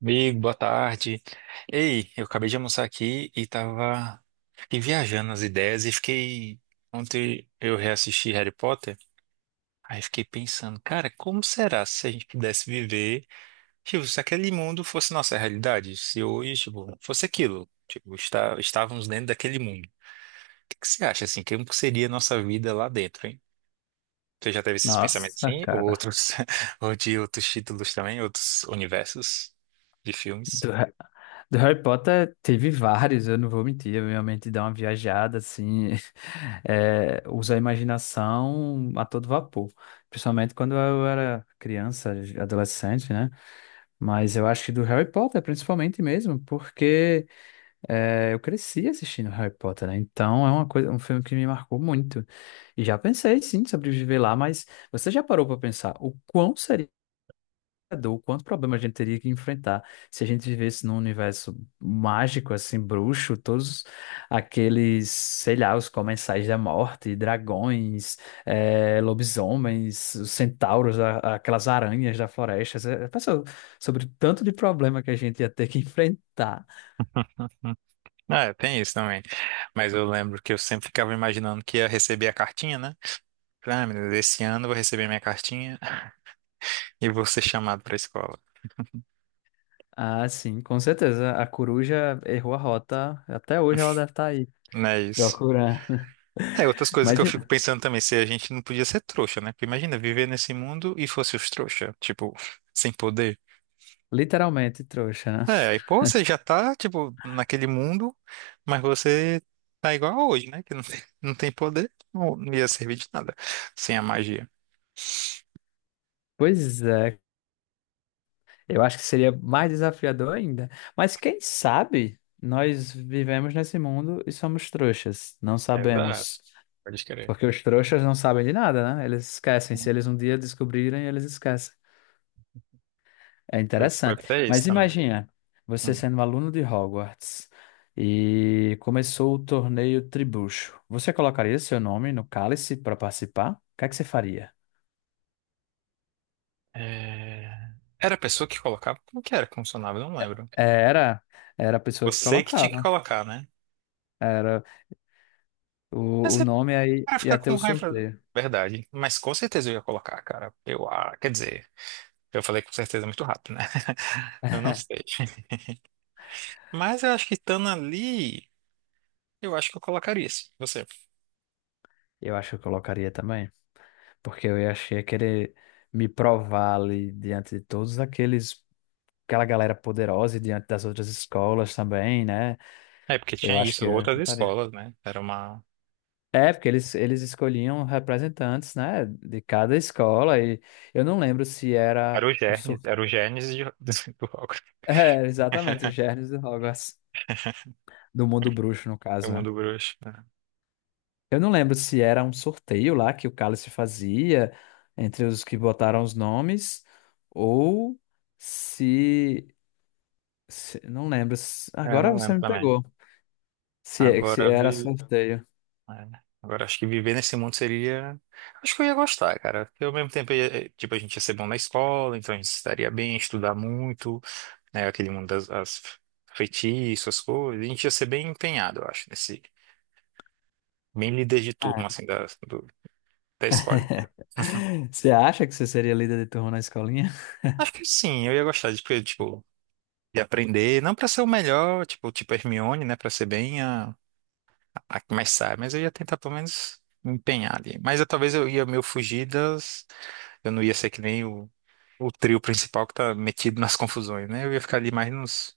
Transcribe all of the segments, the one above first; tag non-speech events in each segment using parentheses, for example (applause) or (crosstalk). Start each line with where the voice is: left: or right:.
right: Amigo, boa tarde. Ei, eu acabei de almoçar aqui e tava fiquei viajando nas ideias e fiquei ontem eu reassisti Harry Potter, aí fiquei pensando, cara, como será se a gente pudesse viver, tipo, se aquele mundo fosse nossa realidade, se hoje, tipo, fosse aquilo, tipo, estávamos dentro daquele mundo. O que que você acha assim, como que seria a nossa vida lá dentro, hein? Você já teve esses pensamentos
left: Nossa,
right: assim, ou
left: cara.
right: outros, (laughs) ou de outros títulos também, outros universos de filmes?
left: Do, Ha- do Harry Potter teve vários, eu não vou mentir. Eu realmente dá uma viajada, assim. (laughs) É, usa a imaginação a todo vapor. Principalmente quando eu era criança, adolescente, né? Mas eu acho que do Harry Potter, principalmente mesmo, porque eu cresci assistindo Harry Potter, né? Então é uma coisa, um filme que me marcou muito. E já pensei, sim, sobre viver lá, mas você já parou para pensar o quão seria o quanto problema a gente teria que enfrentar se a gente vivesse num universo mágico, assim, bruxo, todos aqueles, sei lá, os comensais da morte, dragões, lobisomens, os centauros, aquelas aranhas da floresta. Você pensou sobre o tanto de problema que a gente ia ter que (laughs) enfrentar.
right: (laughs) Ah, é, tem isso também. Mas eu lembro que eu sempre ficava imaginando que ia receber a cartinha, né? Ah, meu Deus, esse ano eu vou receber minha cartinha (laughs) e vou ser chamado pra escola.
left: Ah, sim, com certeza. A coruja errou a rota. Até hoje ela deve estar aí
right: Não é isso.
left: procurando.
right: É, outras
left: (laughs)
right: coisas que
left: Mas
right: eu fico pensando também, se a gente não podia ser trouxa, né? Porque imagina, viver nesse mundo e fosse os trouxa, tipo, sem poder.
left: literalmente trouxa, né?
right: É, aí, pô, você já tá, tipo, naquele mundo, mas você tá igual a hoje, né? Que não tem poder, não ia servir de nada sem a magia.
left: Pois é, eu acho que seria mais desafiador ainda. Mas quem sabe nós vivemos nesse mundo e somos trouxas. Não
right: Exato.
left: sabemos.
right: Pode crer.
left: Porque os trouxas não sabem de nada, né? Eles esquecem. Se eles um dia descobrirem, eles esquecem. É
right: Foi
left: interessante.
right: pra isso
left: Mas
right: também.
left: imagina, você
right: Hum.
left: sendo um aluno de Hogwarts e começou o torneio Tribucho. Você colocaria seu nome no cálice para participar? O que é que você faria?
right: É, Era a pessoa que colocava? Como que era que funcionava? Eu não lembro.
left: É, era a pessoa que
right: Você que tinha que
left: colocava.
right: colocar, né?
left: Era o,
right: Mas
left: o
right: ele
left: nome aí,
right: vai ficar
left: ia ter
right: com
left: o
right: raiva.
left: sorteio.
right: Verdade. Mas com certeza eu ia colocar, cara. Ah, quer dizer, eu falei com certeza muito rápido, né? (laughs) Eu não sei.
left: (laughs)
right: Mas eu acho que estando ali, eu acho que eu colocaria isso. Você.
left: Eu acho que eu colocaria também, porque achei querer me provar ali diante de todos aqueles, aquela galera poderosa e diante das outras escolas também, né?
right: É, porque
left: Eu
right: tinha
left: acho que
right: isso,
left: eu
right: outras
left: chutaria.
right: escolas, né? Era uma.
left: É, porque eles escolhiam representantes, né, de cada escola e eu não lembro se era um sorteio.
right: Era o
left: (laughs)
right: Gênesis (laughs) do rock.
left: É, exatamente, os
right: (laughs)
left: germes de Hogwarts, do mundo bruxo, no
right: Eu
left: caso, né?
right: mundo bruxo, né?
left: Eu não lembro se era um sorteio lá que o Cálice fazia entre os que botaram os nomes ou se, não lembro.
right: É, eu
left: Agora
right: não
left: você
right: lembro
left: me
right: também.
left: pegou. Se
right: Agora
left: era
right: vi.
left: sorteio.
right: É. Agora, acho que viver nesse mundo seria. Acho que eu ia gostar, cara. Porque ao mesmo tempo, tipo, a gente ia ser bom na escola, então a gente estaria bem, estudar muito, né? Aquele mundo das as feitiços, as coisas. A gente ia ser bem empenhado, eu acho, nesse. Bem líder de
left: Ah,
right: turma, assim, da escolinha.
left: (laughs) você acha que você seria líder de turma na escolinha?
right: Acho que sim, eu ia gostar de, porque, tipo, de aprender. Não pra ser o melhor, tipo, Hermione, né? Pra ser bem a que mais sabe, mas eu ia tentar pelo menos me empenhar ali. Mas eu, talvez eu ia meio fugir das. Eu não ia ser que nem o trio principal que tá metido nas confusões, né? Eu ia ficar ali mais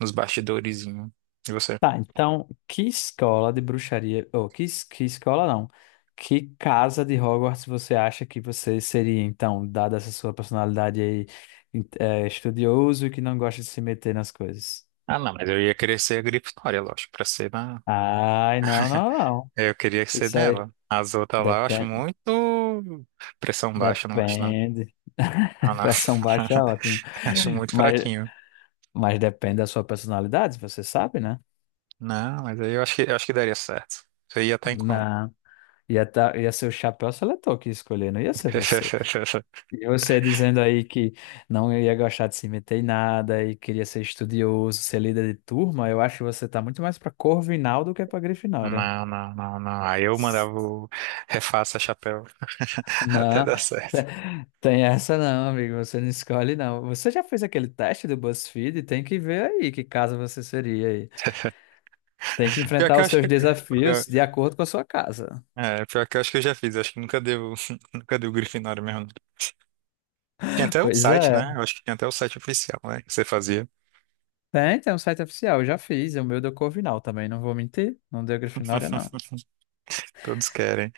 right: nos bastidorezinho. E você?
left: Tá, então, que escola de bruxaria, ou que escola não, que casa de Hogwarts você acha que você seria, então, dada essa sua personalidade aí, estudioso e que não gosta de se meter nas coisas?
right: Ah, não, mas eu ia querer ser a Grifinória, lógico, pra ser na.
left: Ai, não, não, não.
right: É, eu queria ser
left: Isso aí
right: dela. As outras lá eu acho
left: depende,
right: muito pressão baixa, eu não gosto não.
left: depende.
right: Ah,
left: (laughs)
right: não.
left: Pressão baixa é ótimo.
right: (laughs) Acho muito
left: Mas,
right: fraquinho.
left: mas depende da sua personalidade, você sabe, né?
right: Não, mas aí eu acho que daria certo. Você ia estar em qual?
left: Não. Ia ser o chapéu seletor que ia escolher, não ia ser você.
right: (laughs)
left: E você dizendo aí que não ia gostar de se meter em nada e queria ser estudioso, ser líder de turma, eu acho que você tá muito mais pra Corvinal do que pra Grifinória.
right: Não, não, não, não. Aí eu mandava o refaça chapéu (laughs) até
left: Não.
right: dar certo.
left: Tem essa não, amigo. Você não escolhe, não. Você já fez aquele teste do BuzzFeed? Tem que ver aí que casa você seria aí. Tem que
right: Pior
left: enfrentar
right: que eu
left: os
right: acho
left: seus
right: que,
left: desafios de acordo com a sua casa.
right: Pior que eu acho que eu já fiz, acho que nunca deu, (laughs) nunca deu Grifinória mesmo, não. Tinha
left: (laughs)
right: até o
left: Pois
right: site,
left: é.
right: né? Eu acho que tinha até o site oficial, né? Que você fazia.
left: Tem um site oficial. Eu já fiz. O meu deu Corvinal também. Não vou mentir. Não deu Grifinória, não.
right: Todos querem.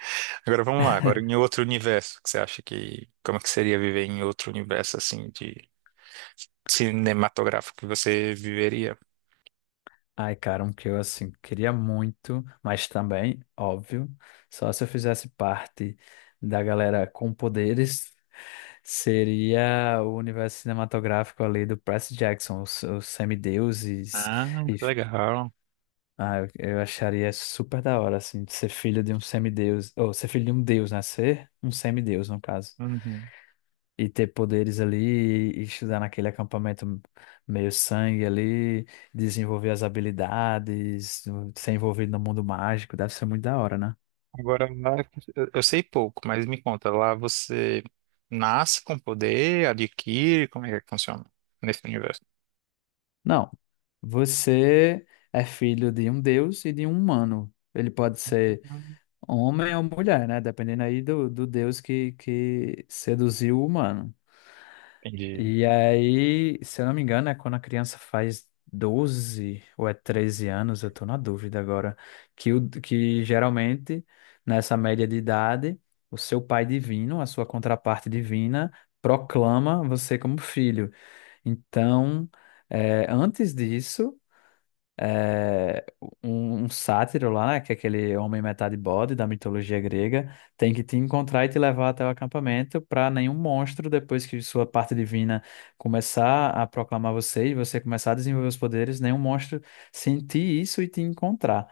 right: Agora vamos lá, agora em outro universo, que você acha que. Como que seria viver em outro universo, assim, de cinematográfico que você viveria?
left: Ai, cara, um que eu, assim, queria muito, mas também, óbvio, só se eu fizesse parte da galera com poderes, seria o universo cinematográfico ali do Percy Jackson, os semideuses,
right: Ah,
left: e,
right: que legal.
left: eu acharia super da hora, assim, de ser filho de um semideus, ou ser filho de um deus, né? Ser um semideus, no caso,
right: Uhum.
left: e ter poderes ali, e estudar naquele acampamento meio sangue ali, desenvolver as habilidades, ser envolvido no mundo mágico, deve ser muito da hora, né?
right: Agora lá, eu sei pouco, mas me conta, lá você nasce com poder, adquire, como é que funciona nesse universo?
left: Não, você é filho de um deus e de um humano. Ele pode ser homem ou mulher, né? Dependendo aí do deus que seduziu o humano.
right: Entendi.
left: E aí, se eu não me engano, é quando a criança faz 12 ou é 13 anos, eu tô na dúvida agora, que geralmente, nessa média de idade, o seu pai divino, a sua contraparte divina, proclama você como filho. Então, antes disso é, um sátiro lá, né? Que é aquele homem metade bode da mitologia grega, tem que te encontrar e te levar até o acampamento para nenhum monstro, depois que sua parte divina começar a proclamar você e você começar a desenvolver os poderes, nenhum monstro sentir isso e te encontrar.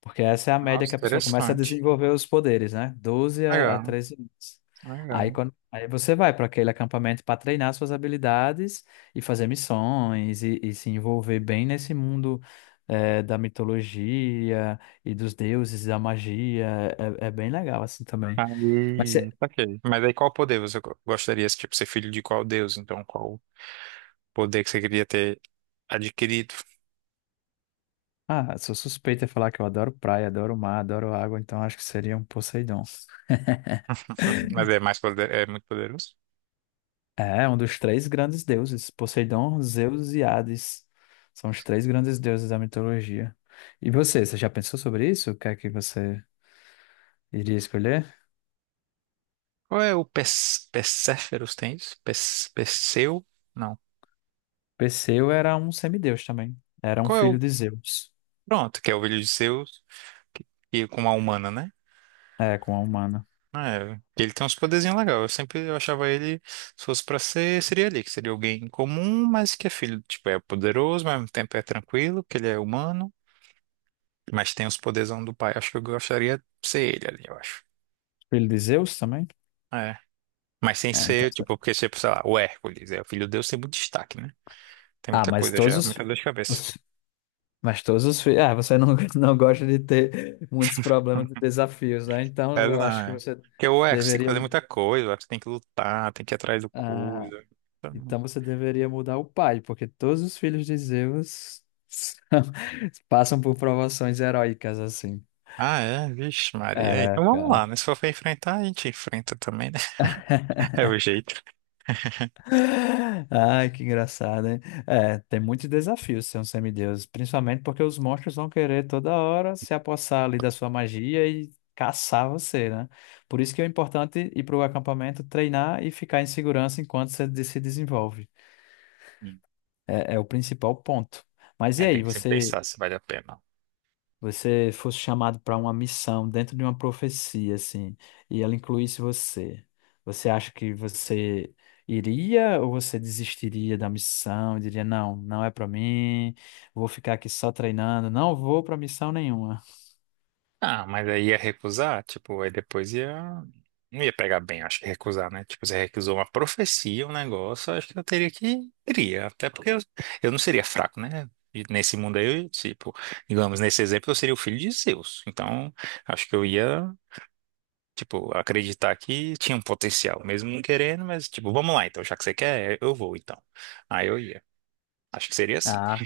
left: Porque essa é a média
right: Nossa,
left: que a pessoa começa a
right: interessante.
left: desenvolver os poderes, né? 12 a
right: Legal.
left: 13 anos. Aí,
right: Legal.
left: quando, aí você vai para aquele acampamento para treinar suas habilidades e fazer missões e se envolver bem nesse mundo, da mitologia e dos deuses, da magia. É bem legal assim também. Mas você,
right: Aí, saquei. Mas aí qual poder você gostaria, tipo, ser filho de qual deus? Então, qual poder que você queria ter adquirido?
left: sou suspeita em falar que eu adoro praia, adoro mar, adoro água, então acho que seria um Poseidon.
right: (laughs) Mas é mais poder, é muito poderoso.
left: É, um dos três grandes deuses, Poseidon, Zeus e Hades. São os três grandes deuses da mitologia. E você, você já pensou sobre isso? O que é que você iria escolher?
right: Qual é o Perséferos tem isso? Perseu? Não.
left: Perseu era um semideus também. Era um
right: Qual é
left: filho
right: o...
left: de Zeus.
right: Pronto, que é o filho de Zeus, que, que com uma humana, né?
left: É, com a humana.
right: Ah, é, ele tem uns poderzinhos legais. Eu sempre eu achava ele, se fosse pra ser, seria ali, que seria alguém comum, mas que é filho, tipo, é poderoso, mas ao mesmo tempo é tranquilo, que ele é humano. Mas tem os poderzão do pai. Acho que eu gostaria de ser ele ali, eu acho.
left: Filho de Zeus também?
right: É. Mas sem
left: É, então.
right: ser, tipo, porque, tipo, sei lá, o Hércules, é o filho de Deus, tem muito destaque, né? Tem
left: Ah,
right: muita
left: mas
right: coisa
left: todos
right: já,
left: os.
right: muita dor de cabeça.
left: os- mas todos os filhos. Ah, você não, (laughs) não gosta de ter muitos
right: Hum.
left: problemas e desafios, né? Então
right: É, não
left: eu acho que
right: é.
left: você
right: Porque o Hércules tem que
left: deveria.
right: fazer muita coisa, o Hércules tem que lutar, tem que ir atrás do
left: ah,
right: coisa. Então-
left: Então você deveria mudar o pai, porque todos os filhos de Zeus (laughs) passam por provações heróicas assim.
right: Ah, é? Vixe, Maria. É,
left: É,
right: Então vamos
left: cara.
right: lá, né? Se for pra enfrentar, a gente enfrenta também, né? (laughs) É o jeito. (laughs)
left: Ai, que engraçado, hein? É, tem muitos desafios ser um semideus, principalmente porque os monstros vão querer toda hora se apossar ali da sua magia e caçar você, né? Por isso que é importante ir para o acampamento, treinar e ficar em segurança enquanto você se desenvolve.
right: Hum.
left: É o principal ponto. Mas e
right: É, tem
left: aí,
right: que sempre
left: você
right: pensar se vale a pena.
left: você fosse chamado para uma missão dentro de uma profecia, assim, e ela incluísse você, você acha que você iria ou você desistiria da missão e diria, não, não é para mim, vou ficar aqui só treinando, não vou para missão nenhuma?
right: Ah, mas aí ia recusar, tipo, aí depois ia. Não ia pegar bem, acho que recusar, né? Tipo, você recusou uma profecia, um negócio, acho que eu teria que. Iria, até porque eu não seria fraco, né? E nesse mundo aí, eu, tipo, digamos, nesse exemplo, eu seria o filho de Zeus. Então, acho que eu ia, tipo, acreditar que tinha um potencial, mesmo não querendo, mas, tipo, vamos lá, então, já que você quer, eu vou, então. Aí eu ia. Acho que seria assim.
left: Ah,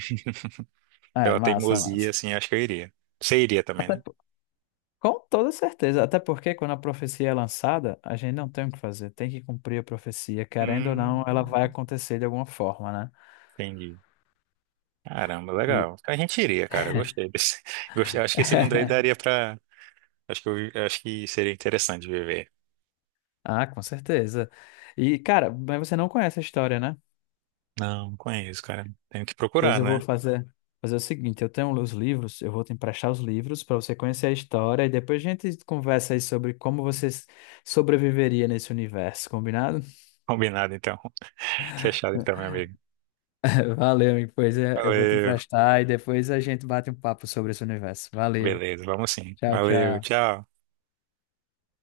left: é,
right: Pela
left: massa,
right: teimosia,
left: massa.
right: assim, acho que eu iria. Você iria também,
left: Até
right: né?
left: po- com toda certeza, até porque quando a profecia é lançada, a gente não tem o que fazer, tem que cumprir a profecia, querendo ou não,
right: Hum,
left: ela vai acontecer de alguma forma, né?
right: entendi. Caramba,
left: E
right: legal. A gente iria, cara. Eu gostei desse. (laughs) Gostei. Acho que esse
left: (laughs)
right: mundo aí daria pra. Acho que seria interessante viver.
left: Ah, com certeza. E, cara, mas você não conhece a história, né?
right: Não, não conheço, cara. Tenho que
left: Pois
right: procurar,
left: eu vou
right: né?
left: fazer o seguinte: eu tenho os livros, eu vou te emprestar os livros para você conhecer a história e depois a gente conversa aí sobre como você sobreviveria nesse universo, combinado?
right: Combinado, então. (laughs) Fechado, então, meu
left: (laughs)
right: amigo.
left: Valeu, amigo. Pois é, eu vou te
right: Valeu.
left: emprestar e depois a gente bate um papo sobre esse universo. Valeu.
right: Beleza, vamos sim.
left: Tchau,
right: Valeu,
left: tchau.
right: tchau.